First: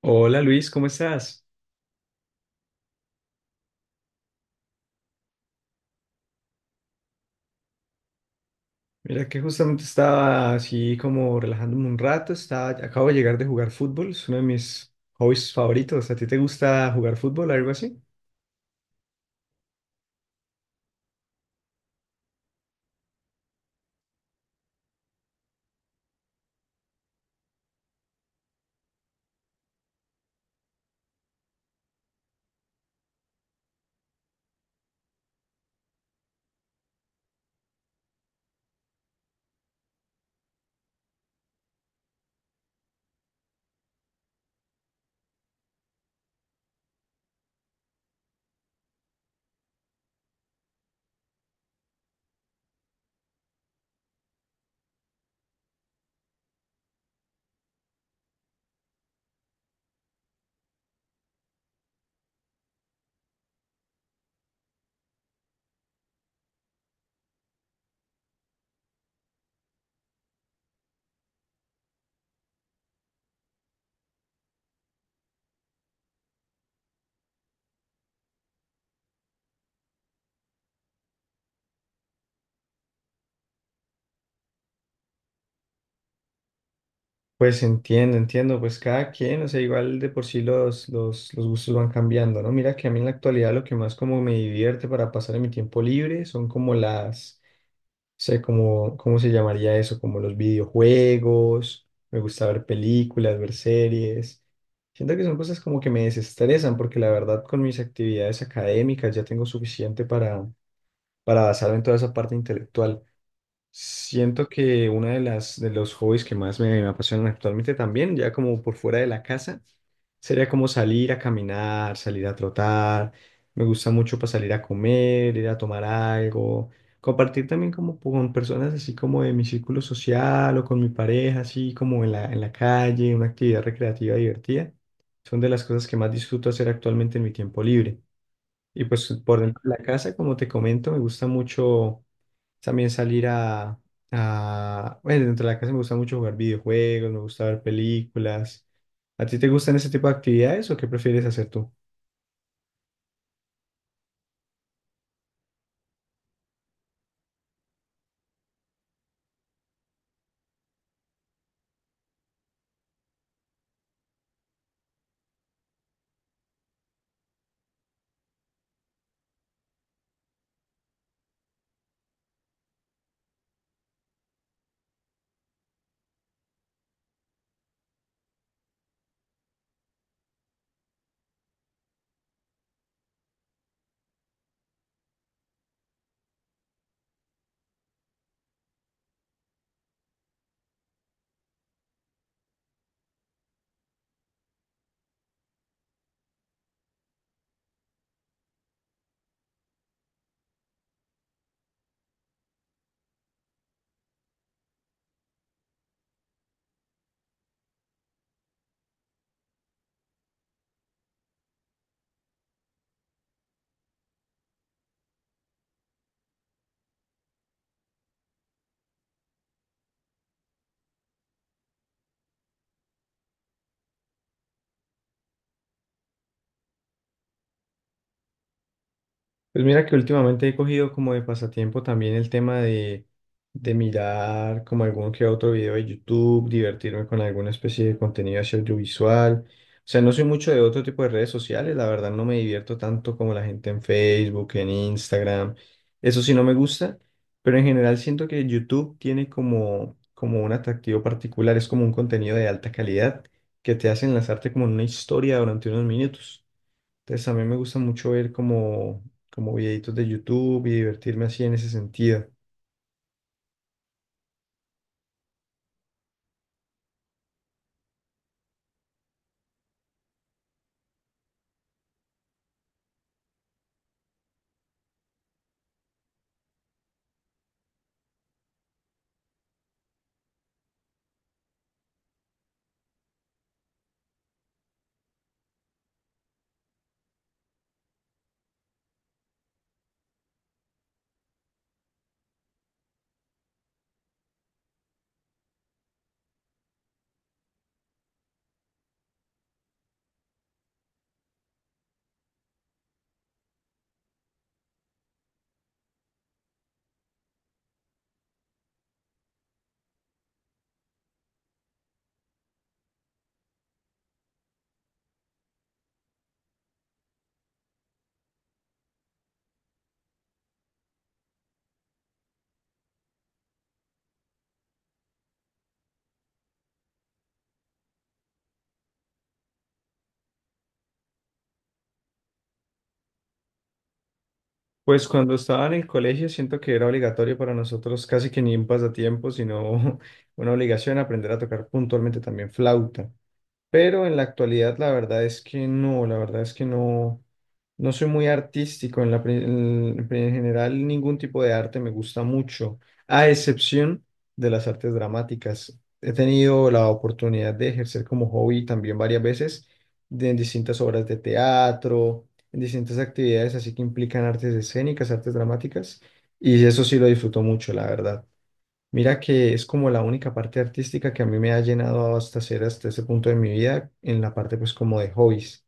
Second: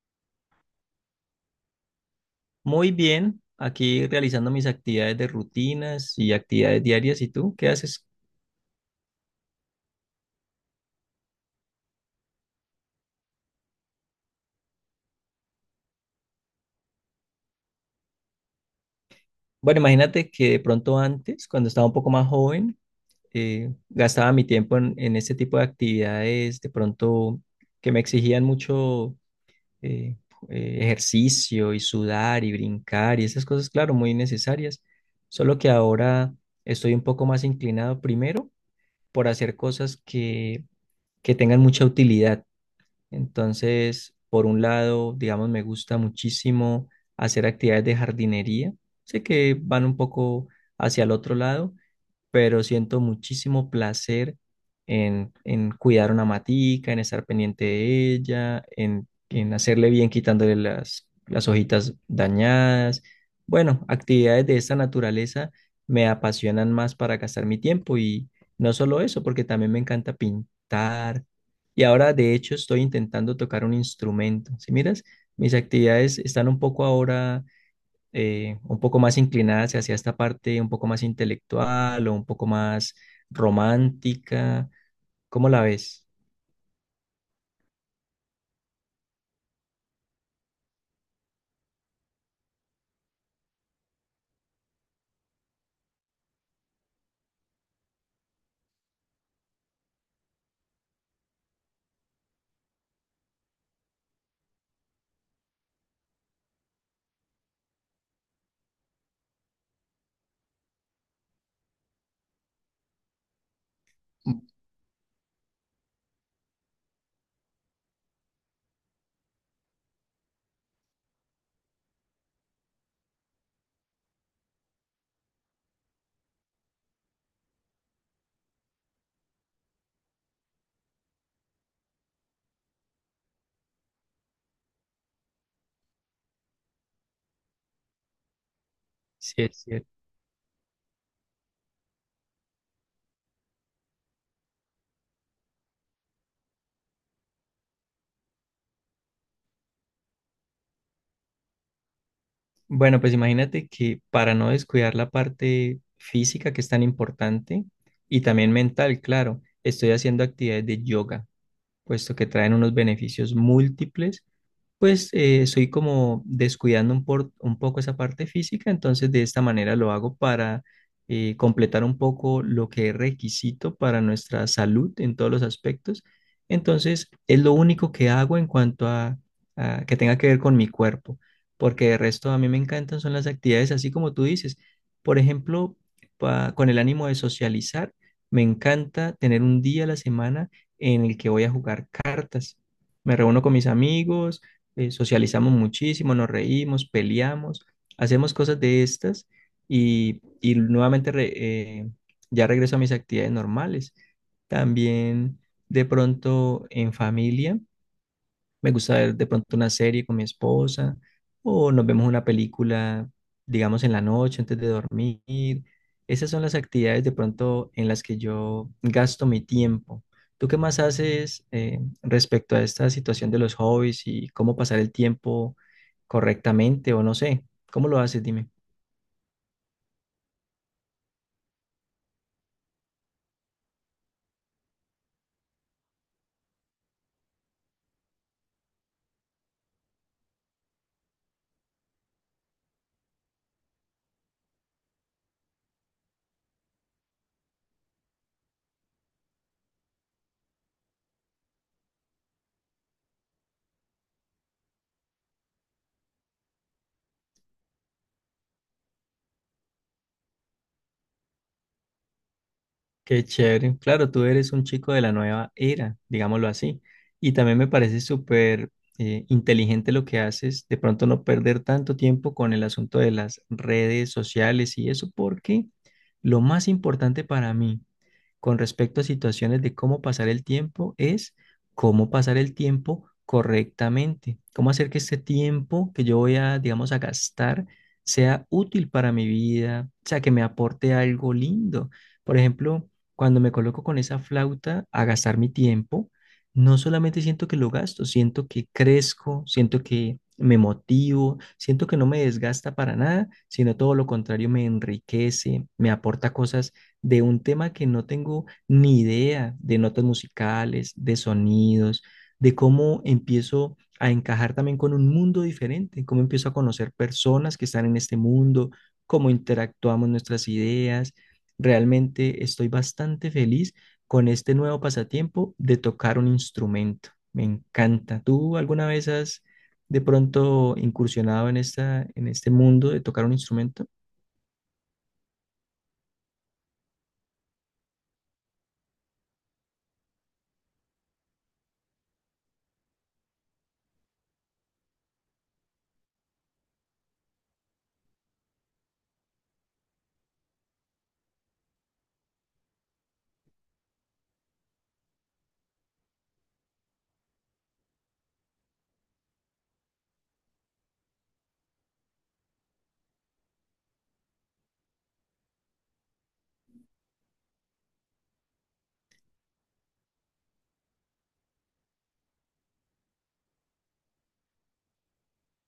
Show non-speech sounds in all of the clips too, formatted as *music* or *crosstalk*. Hola Luis, ¿cómo estás? Muy bien, aquí realizando mis actividades de rutinas y actividades diarias. ¿Y tú qué haces? Mira que justamente estaba así como relajándome un rato, estaba, acabo de llegar de jugar fútbol, es uno de mis hobbies favoritos. ¿A ti te gusta jugar fútbol o algo así? Bueno, imagínate que de pronto antes, cuando estaba un poco más joven, gastaba mi tiempo en este tipo de actividades, de pronto que me exigían mucho eh, ejercicio y sudar y brincar y esas cosas, claro, muy necesarias. Solo que ahora estoy un poco más inclinado primero por hacer cosas que tengan mucha utilidad. Entonces, por un lado, digamos, me gusta muchísimo hacer actividades de jardinería. Sé que van un poco hacia el otro lado, pero siento muchísimo placer en cuidar una matica, en estar pendiente de ella, en hacerle bien quitándole las hojitas dañadas. Bueno, actividades de esta naturaleza me apasionan más para gastar mi tiempo y no solo eso, porque también me encanta pintar. Y ahora, de hecho, estoy intentando tocar un instrumento. Si miras, mis actividades están un poco ahora un poco más inclinadas hacia esta parte un poco más intelectual o un poco más romántica. ¿Cómo la ves? Pues entiendo, entiendo, pues cada quien, o sea, igual de por sí los gustos van cambiando, ¿no? Mira que a mí en la actualidad lo que más como me divierte para pasar en mi tiempo libre son como las, no sé, como, ¿cómo se llamaría eso? Como los videojuegos, me gusta ver películas, ver series. Siento que son cosas como que me desestresan porque la verdad con mis actividades académicas ya tengo suficiente para basarme en toda esa parte intelectual. Siento que una de las de los hobbies que más me, me apasionan actualmente también, ya como por fuera de la casa, sería como salir a caminar, salir a trotar. Me gusta mucho para salir a comer, ir a tomar algo, compartir también como con personas así como de mi círculo social o con mi pareja, así como en la calle, una actividad recreativa divertida. Son de las cosas que más disfruto hacer actualmente en mi tiempo libre. Y pues Sí, por es dentro de la cierto. casa, como te comento, me gusta mucho. También salir a, Bueno, dentro de la casa me gusta mucho jugar videojuegos, me gusta ver películas. ¿A ti te gustan ese tipo de actividades o qué prefieres hacer tú? Bueno, pues imagínate que para no descuidar la parte física, que es tan importante, y también mental, claro, estoy haciendo actividades de yoga, puesto que traen unos beneficios múltiples. Pues estoy como descuidando un poco esa parte física, entonces de esta manera lo hago para completar un poco lo que es requisito para nuestra salud en todos los aspectos. Entonces es lo único que hago en cuanto a que tenga que ver con mi cuerpo, porque de resto a mí me encantan son las actividades así como tú dices. Por ejemplo, con el ánimo de socializar, me encanta tener un día a la semana en el que voy a jugar cartas. Me reúno con mis amigos, socializamos muchísimo, nos reímos, peleamos, hacemos cosas de estas y nuevamente eh, ya regreso a mis actividades normales. También de pronto en familia. Me gusta ver de pronto una serie con mi esposa o nos vemos una película, digamos, en la noche antes de dormir. Esas son las actividades de pronto en las que yo gasto mi tiempo. ¿Tú qué más haces, respecto a esta situación de los hobbies y cómo pasar el tiempo correctamente o no sé? ¿Cómo lo haces? Dime. Pues mira que últimamente he cogido como de pasatiempo también el tema de mirar como algún que otro video de YouTube, divertirme con alguna especie de contenido así audiovisual. O sea, no soy mucho de otro tipo de redes sociales, la verdad no me divierto tanto como la gente en Facebook, en Instagram. Eso sí no me gusta, pero en general siento que YouTube tiene como, como un atractivo particular, es como un contenido de alta calidad que te hace enlazarte como en una historia durante unos minutos. Entonces a mí me gusta mucho ver como, como videitos de YouTube y divertirme así en ese sentido. Qué chévere. Claro, tú eres un chico de la nueva era, digámoslo así. Y también me parece súper inteligente lo que haces, de pronto no perder tanto tiempo con el asunto de las redes sociales y eso, porque lo más importante para mí con respecto a situaciones de cómo pasar el tiempo es cómo pasar el tiempo correctamente, cómo hacer que este tiempo que yo voy a, digamos, a gastar sea útil para mi vida, o sea, que me aporte algo lindo. Por ejemplo, cuando me coloco con esa flauta a gastar mi tiempo, no solamente siento que lo gasto, siento que crezco, siento que me motivo, siento que no me desgasta para nada, sino todo lo contrario, me enriquece, me aporta cosas de un tema que no tengo ni idea, de notas musicales, de sonidos, de cómo empiezo a encajar también con un mundo diferente, cómo empiezo a conocer personas que están en este mundo, cómo interactuamos nuestras ideas. Realmente estoy bastante feliz con este nuevo pasatiempo de tocar un instrumento. Me encanta. ¿Tú alguna vez has de pronto incursionado en esta, en este mundo de tocar un instrumento? Pues cuando estaba en el colegio siento que era obligatorio para nosotros casi que ni un pasatiempo, sino *laughs* una obligación aprender a tocar puntualmente también flauta. Pero en la actualidad la verdad es que no, la verdad es que no, no soy muy artístico en en general ningún tipo de arte me gusta mucho, a excepción de las artes dramáticas. He tenido la oportunidad de ejercer como hobby también varias veces en distintas obras de teatro, en distintas actividades así que implican artes escénicas, artes dramáticas, y eso sí lo disfruto mucho, la verdad. Mira que es como la única parte artística que a mí me ha llenado hasta ser hasta ese punto de mi vida en la parte pues como de hobbies.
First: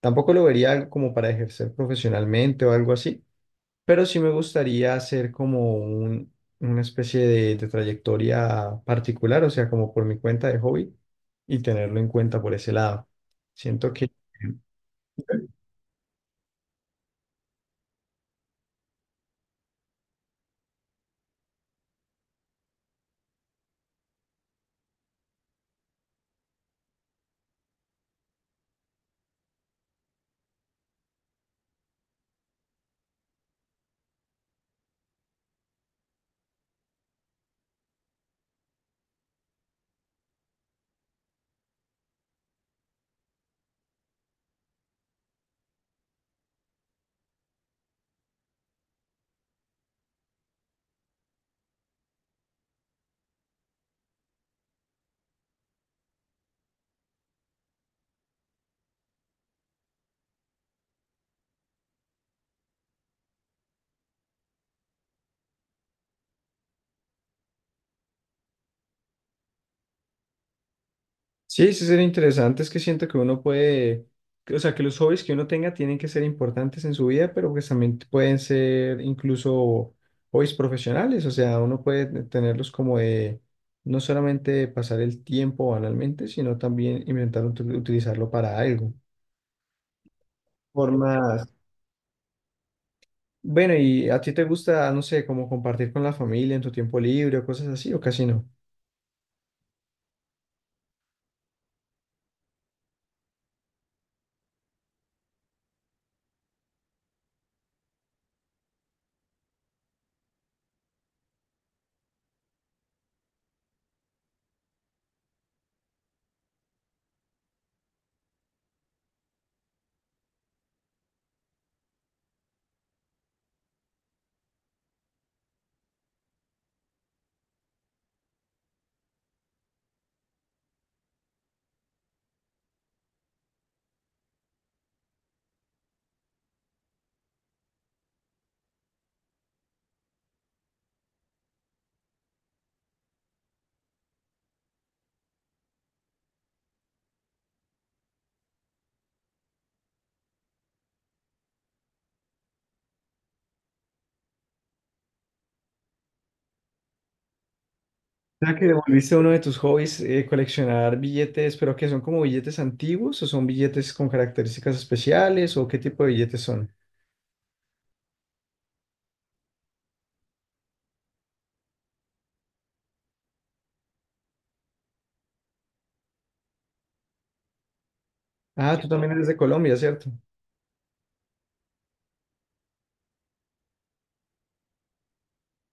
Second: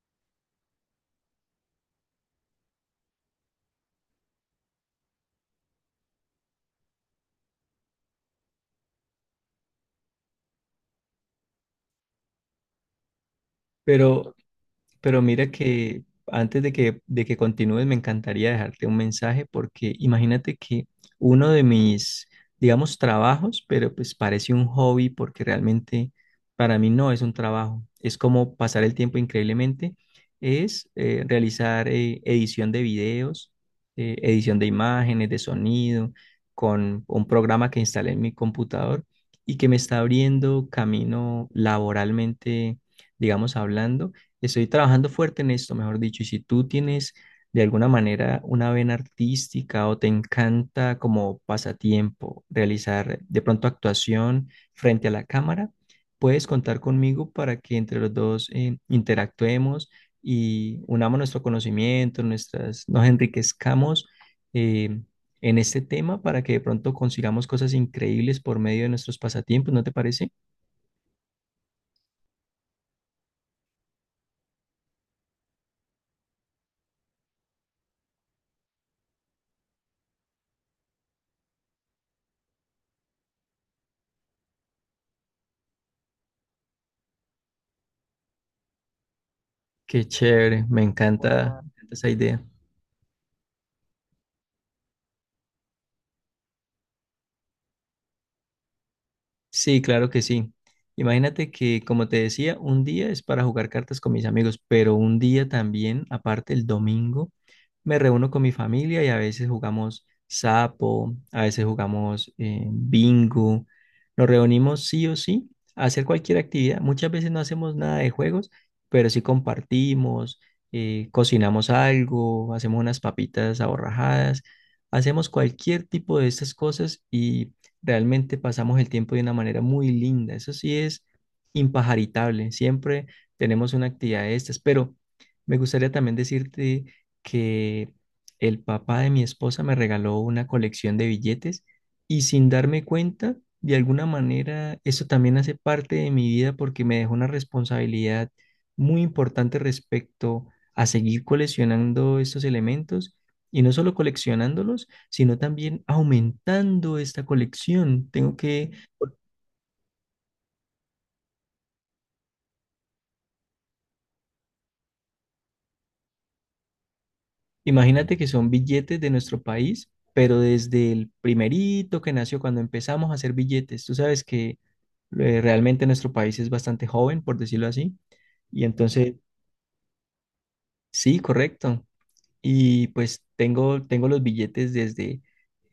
Tampoco lo vería algo como para ejercer profesionalmente o algo así, pero sí me gustaría hacer una especie de trayectoria particular, o sea, como por mi cuenta de hobby y tenerlo en cuenta por ese lado. Siento que... Pero Pero mira que antes de que continúes, me encantaría dejarte un mensaje, porque imagínate que uno de mis, digamos, trabajos, pero pues parece un hobby porque realmente para mí no es un trabajo, es como pasar el tiempo increíblemente, es realizar edición de videos, edición de imágenes, de sonido, con un programa que instalé en mi computador y que me está abriendo camino laboralmente, digamos, hablando. Estoy trabajando fuerte en esto, mejor dicho, y si tú tienes de alguna manera una vena artística o te encanta como pasatiempo realizar de pronto actuación frente a la cámara, puedes contar conmigo para que entre los dos interactuemos y unamos nuestro conocimiento, nuestras, nos enriquezcamos eh, en este tema para que de pronto consigamos cosas increíbles por medio de nuestros pasatiempos, ¿no te parece? Sí, sí sería interesante, es que siento que uno puede, o sea, que los hobbies que uno tenga tienen que ser importantes en su vida, pero pues también pueden ser incluso hobbies profesionales, o sea, uno puede tenerlos como de no solamente pasar el tiempo banalmente, sino también inventar utilizarlo para algo. Qué chévere, Formas. Me encanta esa idea. Bueno, ¿y a ti te gusta, no sé, como compartir con la familia en tu tiempo libre o cosas así, o casi no? Sí, claro que sí. Imagínate que, como te decía, un día es para jugar cartas con mis amigos, pero un día también, aparte el domingo, me reúno con mi familia y a veces jugamos sapo, a veces jugamos bingo. Nos reunimos sí o sí a hacer cualquier actividad. Muchas veces no hacemos nada de juegos, pero sí compartimos, cocinamos algo, hacemos unas papitas aborrajadas, hacemos cualquier tipo de estas cosas y realmente pasamos el tiempo de una manera muy linda. Eso sí es impajaritable. Siempre tenemos una actividad de estas, pero me gustaría también decirte que el papá de mi esposa me regaló una colección de billetes y, sin darme cuenta, de alguna manera, eso también hace parte de mi vida porque me dejó una responsabilidad muy importante respecto a seguir coleccionando estos elementos y no solo coleccionándolos, sino también aumentando esta colección. Tengo Sea que que, devolviste uno de tus hobbies, coleccionar billetes, pero que son como billetes antiguos o son billetes con características especiales o qué tipo de billetes son. imagínate que son billetes de nuestro país. Pero desde el primerito que nació, cuando empezamos a hacer billetes, tú sabes que eh, realmente nuestro país es bastante joven, por decirlo así. Y Ah, tú también entonces, eres de Colombia, ¿cierto? sí, correcto. Y pues tengo los billetes desde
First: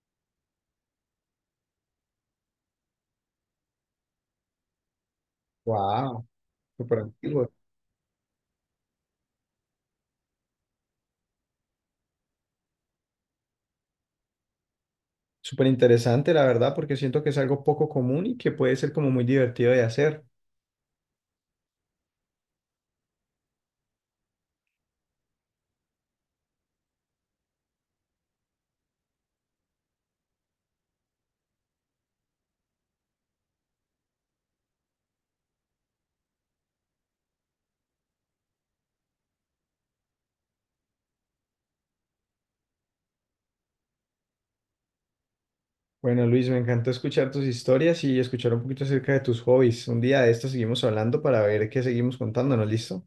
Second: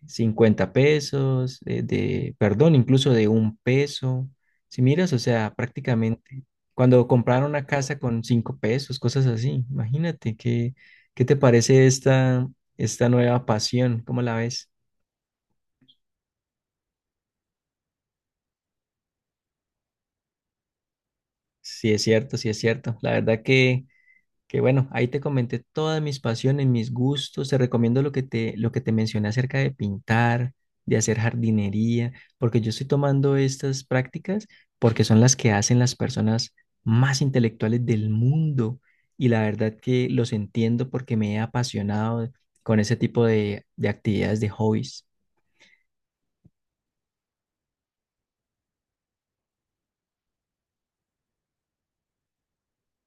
50 pesos, de, perdón, incluso de 1 peso. Si miras, o sea, Wow, prácticamente súper cuando antiguo. compraron una casa con 5 pesos, cosas así. Imagínate, ¿qué, qué te parece esta, esta nueva pasión? ¿Cómo la ves? Súper interesante, la verdad, porque siento que es algo poco común y que puede ser como muy divertido de hacer. Sí, es cierto, sí es cierto. La verdad que bueno, ahí te comenté todas mis pasiones, mis gustos, te recomiendo lo que te mencioné acerca de pintar, de hacer jardinería, porque yo estoy tomando estas prácticas porque son las que hacen las personas más intelectuales del mundo y la verdad que los entiendo porque me he apasionado con ese tipo de actividades, de hobbies. Bueno, Luis, me encantó escuchar tus historias y escuchar un poquito acerca de tus hobbies. Un día de esto seguimos hablando para ver qué seguimos contándonos, ¿listo?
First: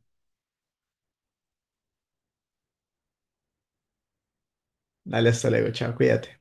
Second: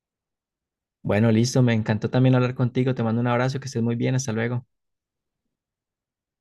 Bueno, listo, me encantó también hablar contigo, te mando un abrazo, que estés muy bien, hasta luego. Dale, hasta luego, chao, cuídate.